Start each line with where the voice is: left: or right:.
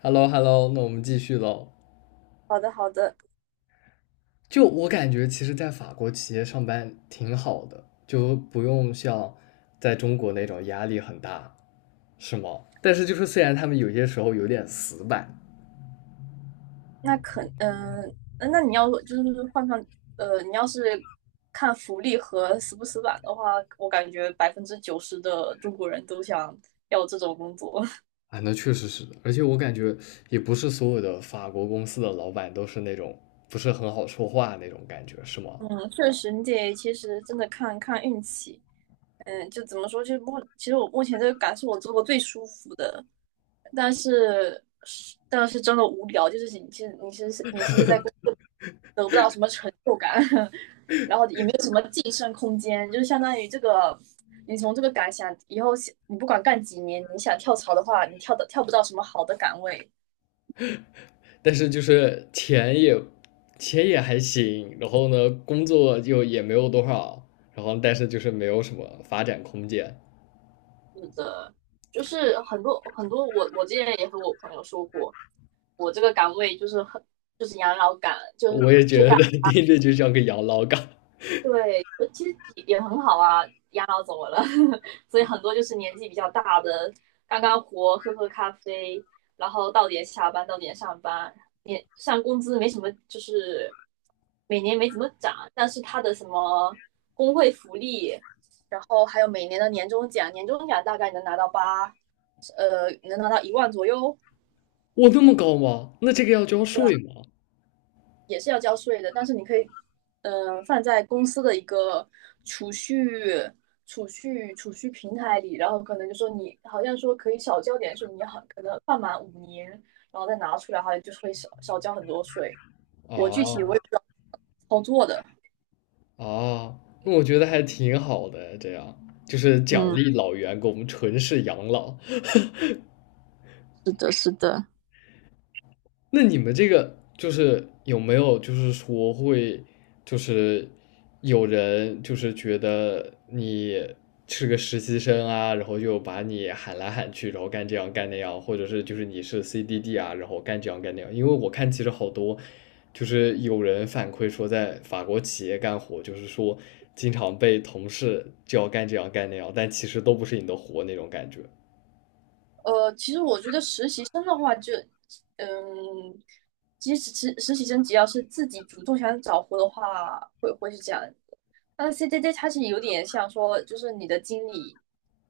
left: h e l l o h e l l o 那我们继续喽。
right: 好的，好的，
left: 就我感觉，其实，在法国企业上班挺好的，就不用像在中国那种压力很大，是吗？但是就是虽然他们有些时候有点死板
right: 那可嗯、那那你要就是换上，你要是看福利和死不死板的话，我感觉百分之九十的中国人都想要这种工作。
left: 啊，那确实是，而且我感觉也不是所有的法国公司的老板都是那种不是很好说话那种感觉，是吗？
right: 嗯，确实，你得其实真的看看运气。嗯，就怎么说，其实我目前这个岗是我做过最舒服的，但是但是真的无聊，就是你其实在工作得不到什么成就感，然后也没有什么晋升空间，就是相当于这个你从这个岗想以后你不管干几年，你想跳槽的话，你跳的跳不到什么好的岗位。
left: 但是就是钱也还行，然后呢，工作就也没有多少，然后但是就是没有什么发展空间。
right: 是的，就是很多很多我之前也和我朋友说过，我这个岗位就是就是养老岗。就是
left: 我也
right: 就
left: 觉得
right: 大
left: 听着就像个养老岗。
right: 对，其实也很好啊，养老怎么了？所以很多就是年纪比较大的，干干活，喝喝咖啡，然后到点下班，到点上班，年上工资没什么，就是每年没怎么涨，但是他的什么工会福利，然后还有每年的年终奖，年终奖大概能拿到一万左右，
left: 我那么高吗？那这个要交税吗？
right: 也是要交税的，但是你可以，嗯，放在公司的一个储蓄、储蓄平台里，然后可能就说你好像说可以少交点税，可能放满五年，然后再拿出来，好像就会少交很多税。我具体
left: 啊
right: 我也不知道操作的，
left: 啊，那我觉得还挺好的，这样就是奖
right: 嗯，
left: 励老员工纯是养老，
right: 是的，是的，
left: 那你们这个就是有没有就是说会就是有人就是觉得你是个实习生啊，然后就把你喊来喊去，然后干这样干那样，或者是就是你是 CDD 啊，然后干这样干那样。因为我看其实好多就是有人反馈说，在法国企业干活，就是说经常被同事就要干这样干那样，但其实都不是你的活那种感觉
right: 其实我觉得实习生的话就，嗯，其实实习生只要是自己主动想找活的话，会是这样。那 CDD 它是有点像说，就是你的经理、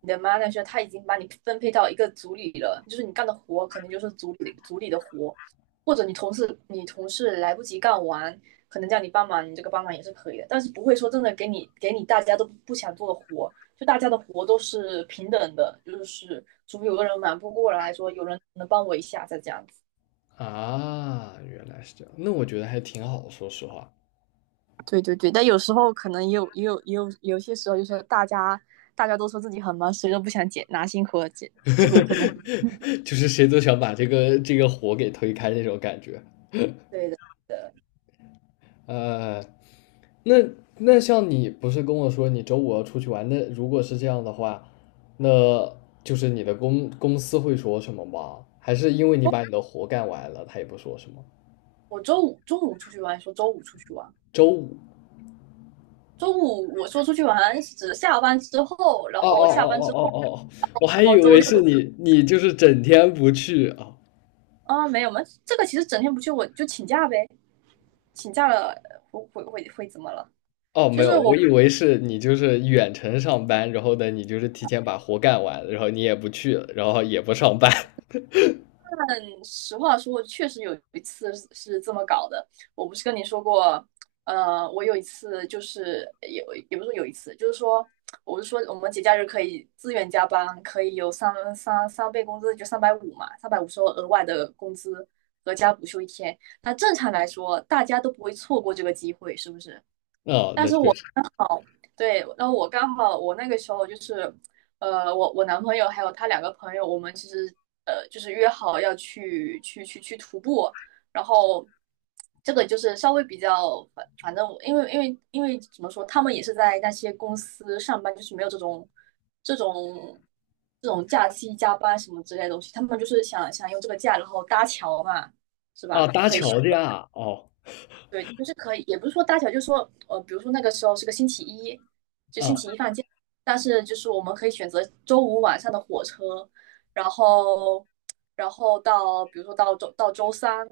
right: 你的 manager，他已经把你分配到一个组里了，就是你干的活可能就是组里的活，或者你同事来不及干完，可能叫你帮忙，你这个帮忙也是可以的，但是不会说真的给你大家都不想做的活，就大家的活都是平等的，就是除非有个人忙不过来说，有人能帮我一下再这样子。
left: 啊。原来是这样，那我觉得还挺好，说实话。
right: 对对对，但有时候可能也有有些时候，就是大家都说自己很忙，谁都不想解拿辛苦了解，这个可能
left: 就是谁都想把这个火给推开那种感觉。
right: 对的，对。
left: 呃，那那像你不是跟我说你周五要出去玩？那如果是这样的话，那就是你的公司会说什么吗？还是因为你把你的活干完了，他也不说什么？
right: 我周五中午出去玩，说周五出去玩。
left: 周五？
right: 周五我说出去玩是指下班之后，然
left: 哦
right: 后
left: 哦哦
right: 下班
left: 哦
right: 之后，
left: 哦哦，我还
right: 然
left: 以
right: 后周
left: 为是
right: 六
left: 你，你就是整天不去啊。
right: 啊，没有吗？这个其实整天不去我就请假呗，请假了会怎么了？
left: 哦，没有，我以为是你就是远程上班，然后呢，你就是提前把活干完，然后你也不去，然后也不上班。
right: 但实话说，确实有一次是这么搞的。我不是跟你说过，我有一次就是有，也不是说有一次，就是说，我是说我们节假日可以自愿加班，可以有三倍工资，就三百五嘛，三百五是额外的工资，和加补休一天。那正常来说，大家都不会错过这个机会，是不是？
left: 哦，那确实。
right: 好，对，然后我刚好我那个时候就是，我男朋友还有他两个朋友，我们其实就是约好要去徒步，然后这个就是稍微比较反正因为怎么说，他们也是在那些公司上班，就是没有这种这种假期加班什么之类的东西，他们就是想用这个假然后搭桥嘛，是
left: 啊，
right: 吧？就
left: 搭
right: 可以休。
left: 桥的呀，哦，
right: 对，就是可以，也不是说大小，就是说，比如说那个时候是个星期一，就星
left: 啊，
right: 期一放假，但是就是我们可以选择周五晚上的火车，然后，然后到比如说到周三，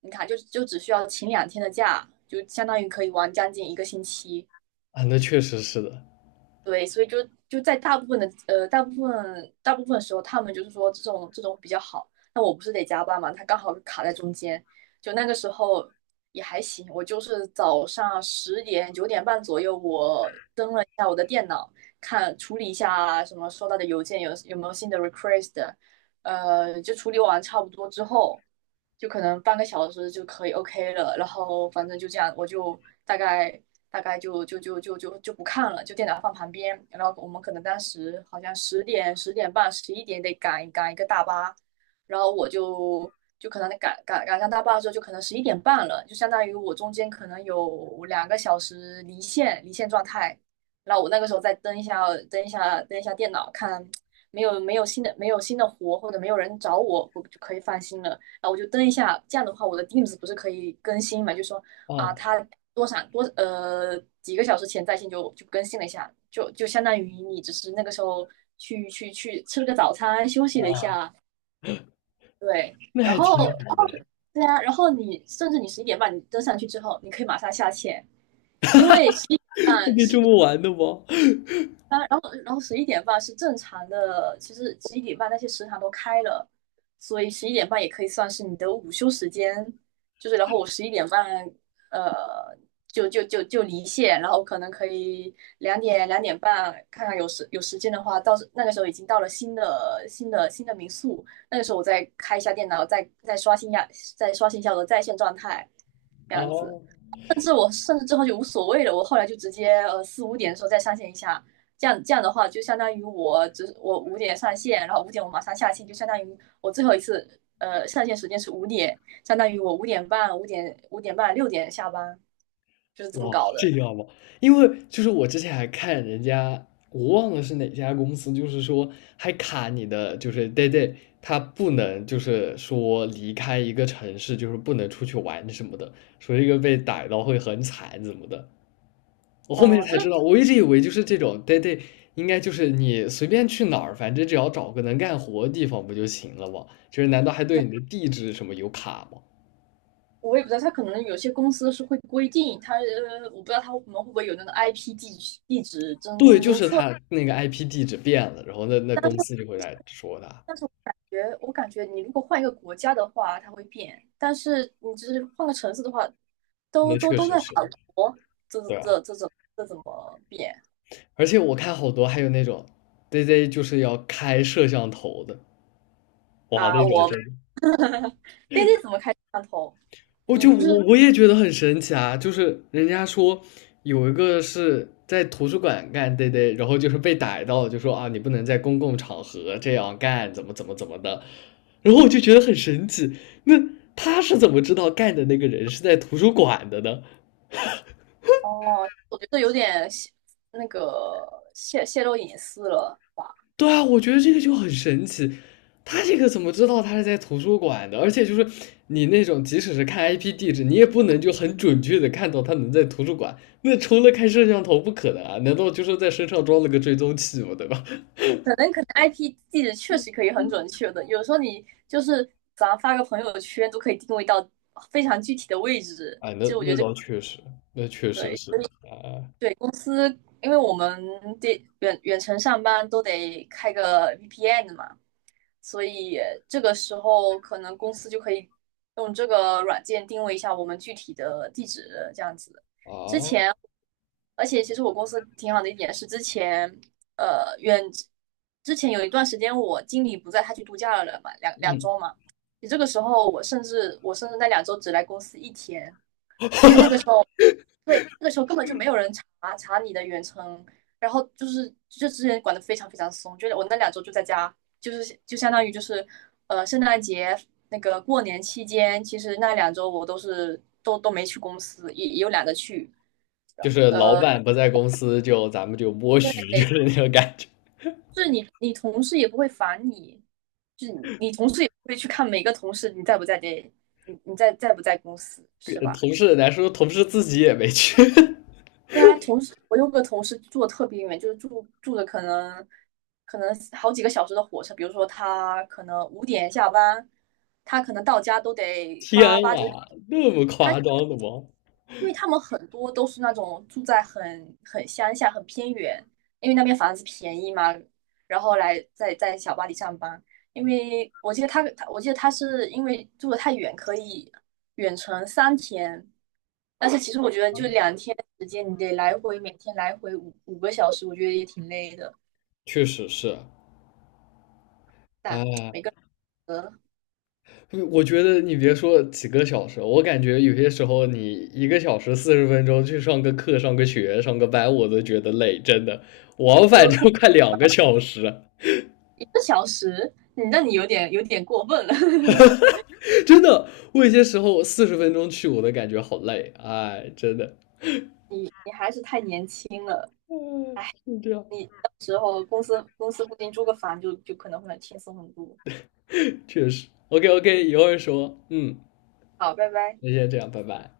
right: 你看就只需要请两天的假，就相当于可以玩将近一个星期。
left: 啊，那确实是的。
right: 对，所以就在大部分的呃大部分大部分时候，他们就是说这种比较好。那我不是得加班嘛，他刚好卡在中间，就那个时候也还行。我就是早上十点九点半左右，我登了一下我的电脑，看处理一下什么收到的邮件有没有新的 request，就处理完差不多之后，就可能半个小时就可以 OK 了。然后反正就这样，我就大概。大概就不看了，就电脑放旁边。然后我们可能当时好像十点、十点半、十一点得赶一个大巴，然后我就可能赶上大巴的时候，就可能十一点半了，就相当于我中间可能有两个小时离线状态。然后我那个时候再登一下电脑，看没有新的活或者没有人找我，我就可以放心了。啊，我就登一下，这样的话我的 Teams 不是可以更新嘛？就说啊，
left: 哦，
right: 他多少多呃几个小时前在线就更新了一下，就相当于你只是那个时候去吃了个早餐，休息了一
left: 哦，
right: 下，对，
left: 那
right: 然
left: 还挺
right: 后
left: 好
right: 然
left: 的，
right: 后 对啊，然后你甚至十一点半你登上去之后，你可以马上下线，因为十一点
left: 还
right: 半
left: 可以
right: 是
left: 这么玩的吗？
right: 当然，然后十一点半是正常的，其实十一点半那些食堂都开了，所以十一点半也可以算是你的午休时间。就是然后我十一点半，呃，就离线，然后可能可以两点两点半看看有时间的话，到那个时候已经到了新的民宿，那个时候我再开一下电脑，再刷新一下我的在线状态，这样子。
left: 哦。
right: 我甚至之后就无所谓了，我后来就直接四五点的时候再上线一下，这样的话就相当于我五点上线，然后五点我马上下线，就相当于我最后一次上线时间是五点，相当于我五点半、五点半、六点下班，就是这么
left: 哇，
right: 搞
left: 这
right: 的。
left: 样好不好。因为就是我之前还看人家，我忘了是哪家公司，就是说还卡你的，就是 day day，他不能就是说离开一个城市，就是不能出去玩什么的，说一个被逮到会很惨怎么的。我后面
right: 嗯，就
left: 才知
right: 是
left: 道，我一直以为就是这种 day day，应该就是你随便去哪儿，反正只要找个能干活的地方不就行了吗？就是难道还对你的地址什么有卡吗？
right: 我也不知道，他可能有些公司是会规定，我不知道他们会不会有那个 IP 地址
left: 对，
right: 侦
left: 就
right: 侦
left: 是
right: 测，
left: 他那个 IP 地址变了，然后那
right: 但是。
left: 公司就会来说他，
right: 但是我感觉，我感觉你如果换一个国家的话，它会变；但是你只是换个城市的话，都
left: 那
right: 都
left: 确
right: 都
left: 实
right: 在法
left: 是，
right: 国，这
left: 对啊，
right: 这这这怎这怎么变
left: 而且我看好多还有那种对 z 就是要开摄像头的，哇，
right: 啊？
left: 那种
right: 我
left: 真
right: 们
left: 的，
right: d a 怎么开摄像头？
left: 我
right: 你
left: 就
right: 不
left: 我
right: 是
left: 我也觉得很神奇啊，就是人家说有一个是在图书馆干对 z 然后就是被逮到了就说啊你不能在公共场合这样干，怎么怎么怎么的，然后我就觉得很神奇，那他是怎么知道干的那个人是在图书馆的呢？
right: 哦？我觉得有点泄那个泄泄露隐私了吧？
left: 对啊，我觉得这个就很神奇，他这个怎么知道他是在图书馆的？而且就是你那种即使是看 IP 地址，你也不能就很准确的看到他能在图书馆。那除了开摄像头，不可能啊！难道就是在身上装了个追踪器吗？对吧？
right: 可能 IP 地址确实可以很准确的，有时候你就是咱发个朋友圈都可以定位到非常具体的位置。
left: 哎，那倒确实，那确实
right: 对，
left: 是啊
right: 对，公司，因为我们得远程上班都得开个 VPN 的嘛，所以这个时候可能公司就可以用这个软件定位一下我们具体的地址，这样子。之
left: 啊，
right: 前，而且其实我公司挺好的一点是，呃远之前有一段时间我经理不在，他去度假了嘛，两
left: 嗯，
right: 周嘛。你这个时候我甚至那两周只来公司一天，因为那个时候。对，那个时候根本就没有人查你的远程，然后就是之前管得非常非常松，就是我那两周就在家，就是就相当于圣诞节那个过年期间，其实那两周我都是都都没去公司，也有懒得去。
left: 就是老板不在公司就咱们就默许，就
right: 对，
left: 是那种感觉。
right: 就是你同事也不会烦你，就是你同事也不会去看每个同事你在不在这，你在不在公司，是
left: 跟
right: 吧？
left: 同事来说，同事自己也没去。
right: 对啊，我有个同事住的特别远，就是住的可能好几个小时的火车，比如说他可能五点下班，他可能到家都得
left: 天
right: 八九点，
left: 啊，那么夸张的吗？
right: 因为他们很多都是那种住在很乡下、很偏远，因为那边房子便宜嘛，然后来在小巴黎上班。因为我记得他是因为住的太远，可以远程三天。但是其实我觉得就两天时间，你得来回每天来回五个小时，我觉得也挺累的。
left: 确实是，
right: 但
left: 啊，
right: 每个人
left: 我觉得你别说几个小时，我感觉有些时候你1个小时40分钟去上个课、上个学、上个班，我都觉得累，真的，往返就快2个小时，
right: 一个小时，你有点过分了，
left: 真的，我有些时候四十分钟去我都感觉好累，哎，真的，
right: 你还是太年轻了。
left: 嗯，是这样，
right: 你到时候公司固定租个房就可能会轻松很多。
left: 确实，OK OK，一会儿说，嗯，
right: 好，拜拜。
left: 那先这样，拜拜。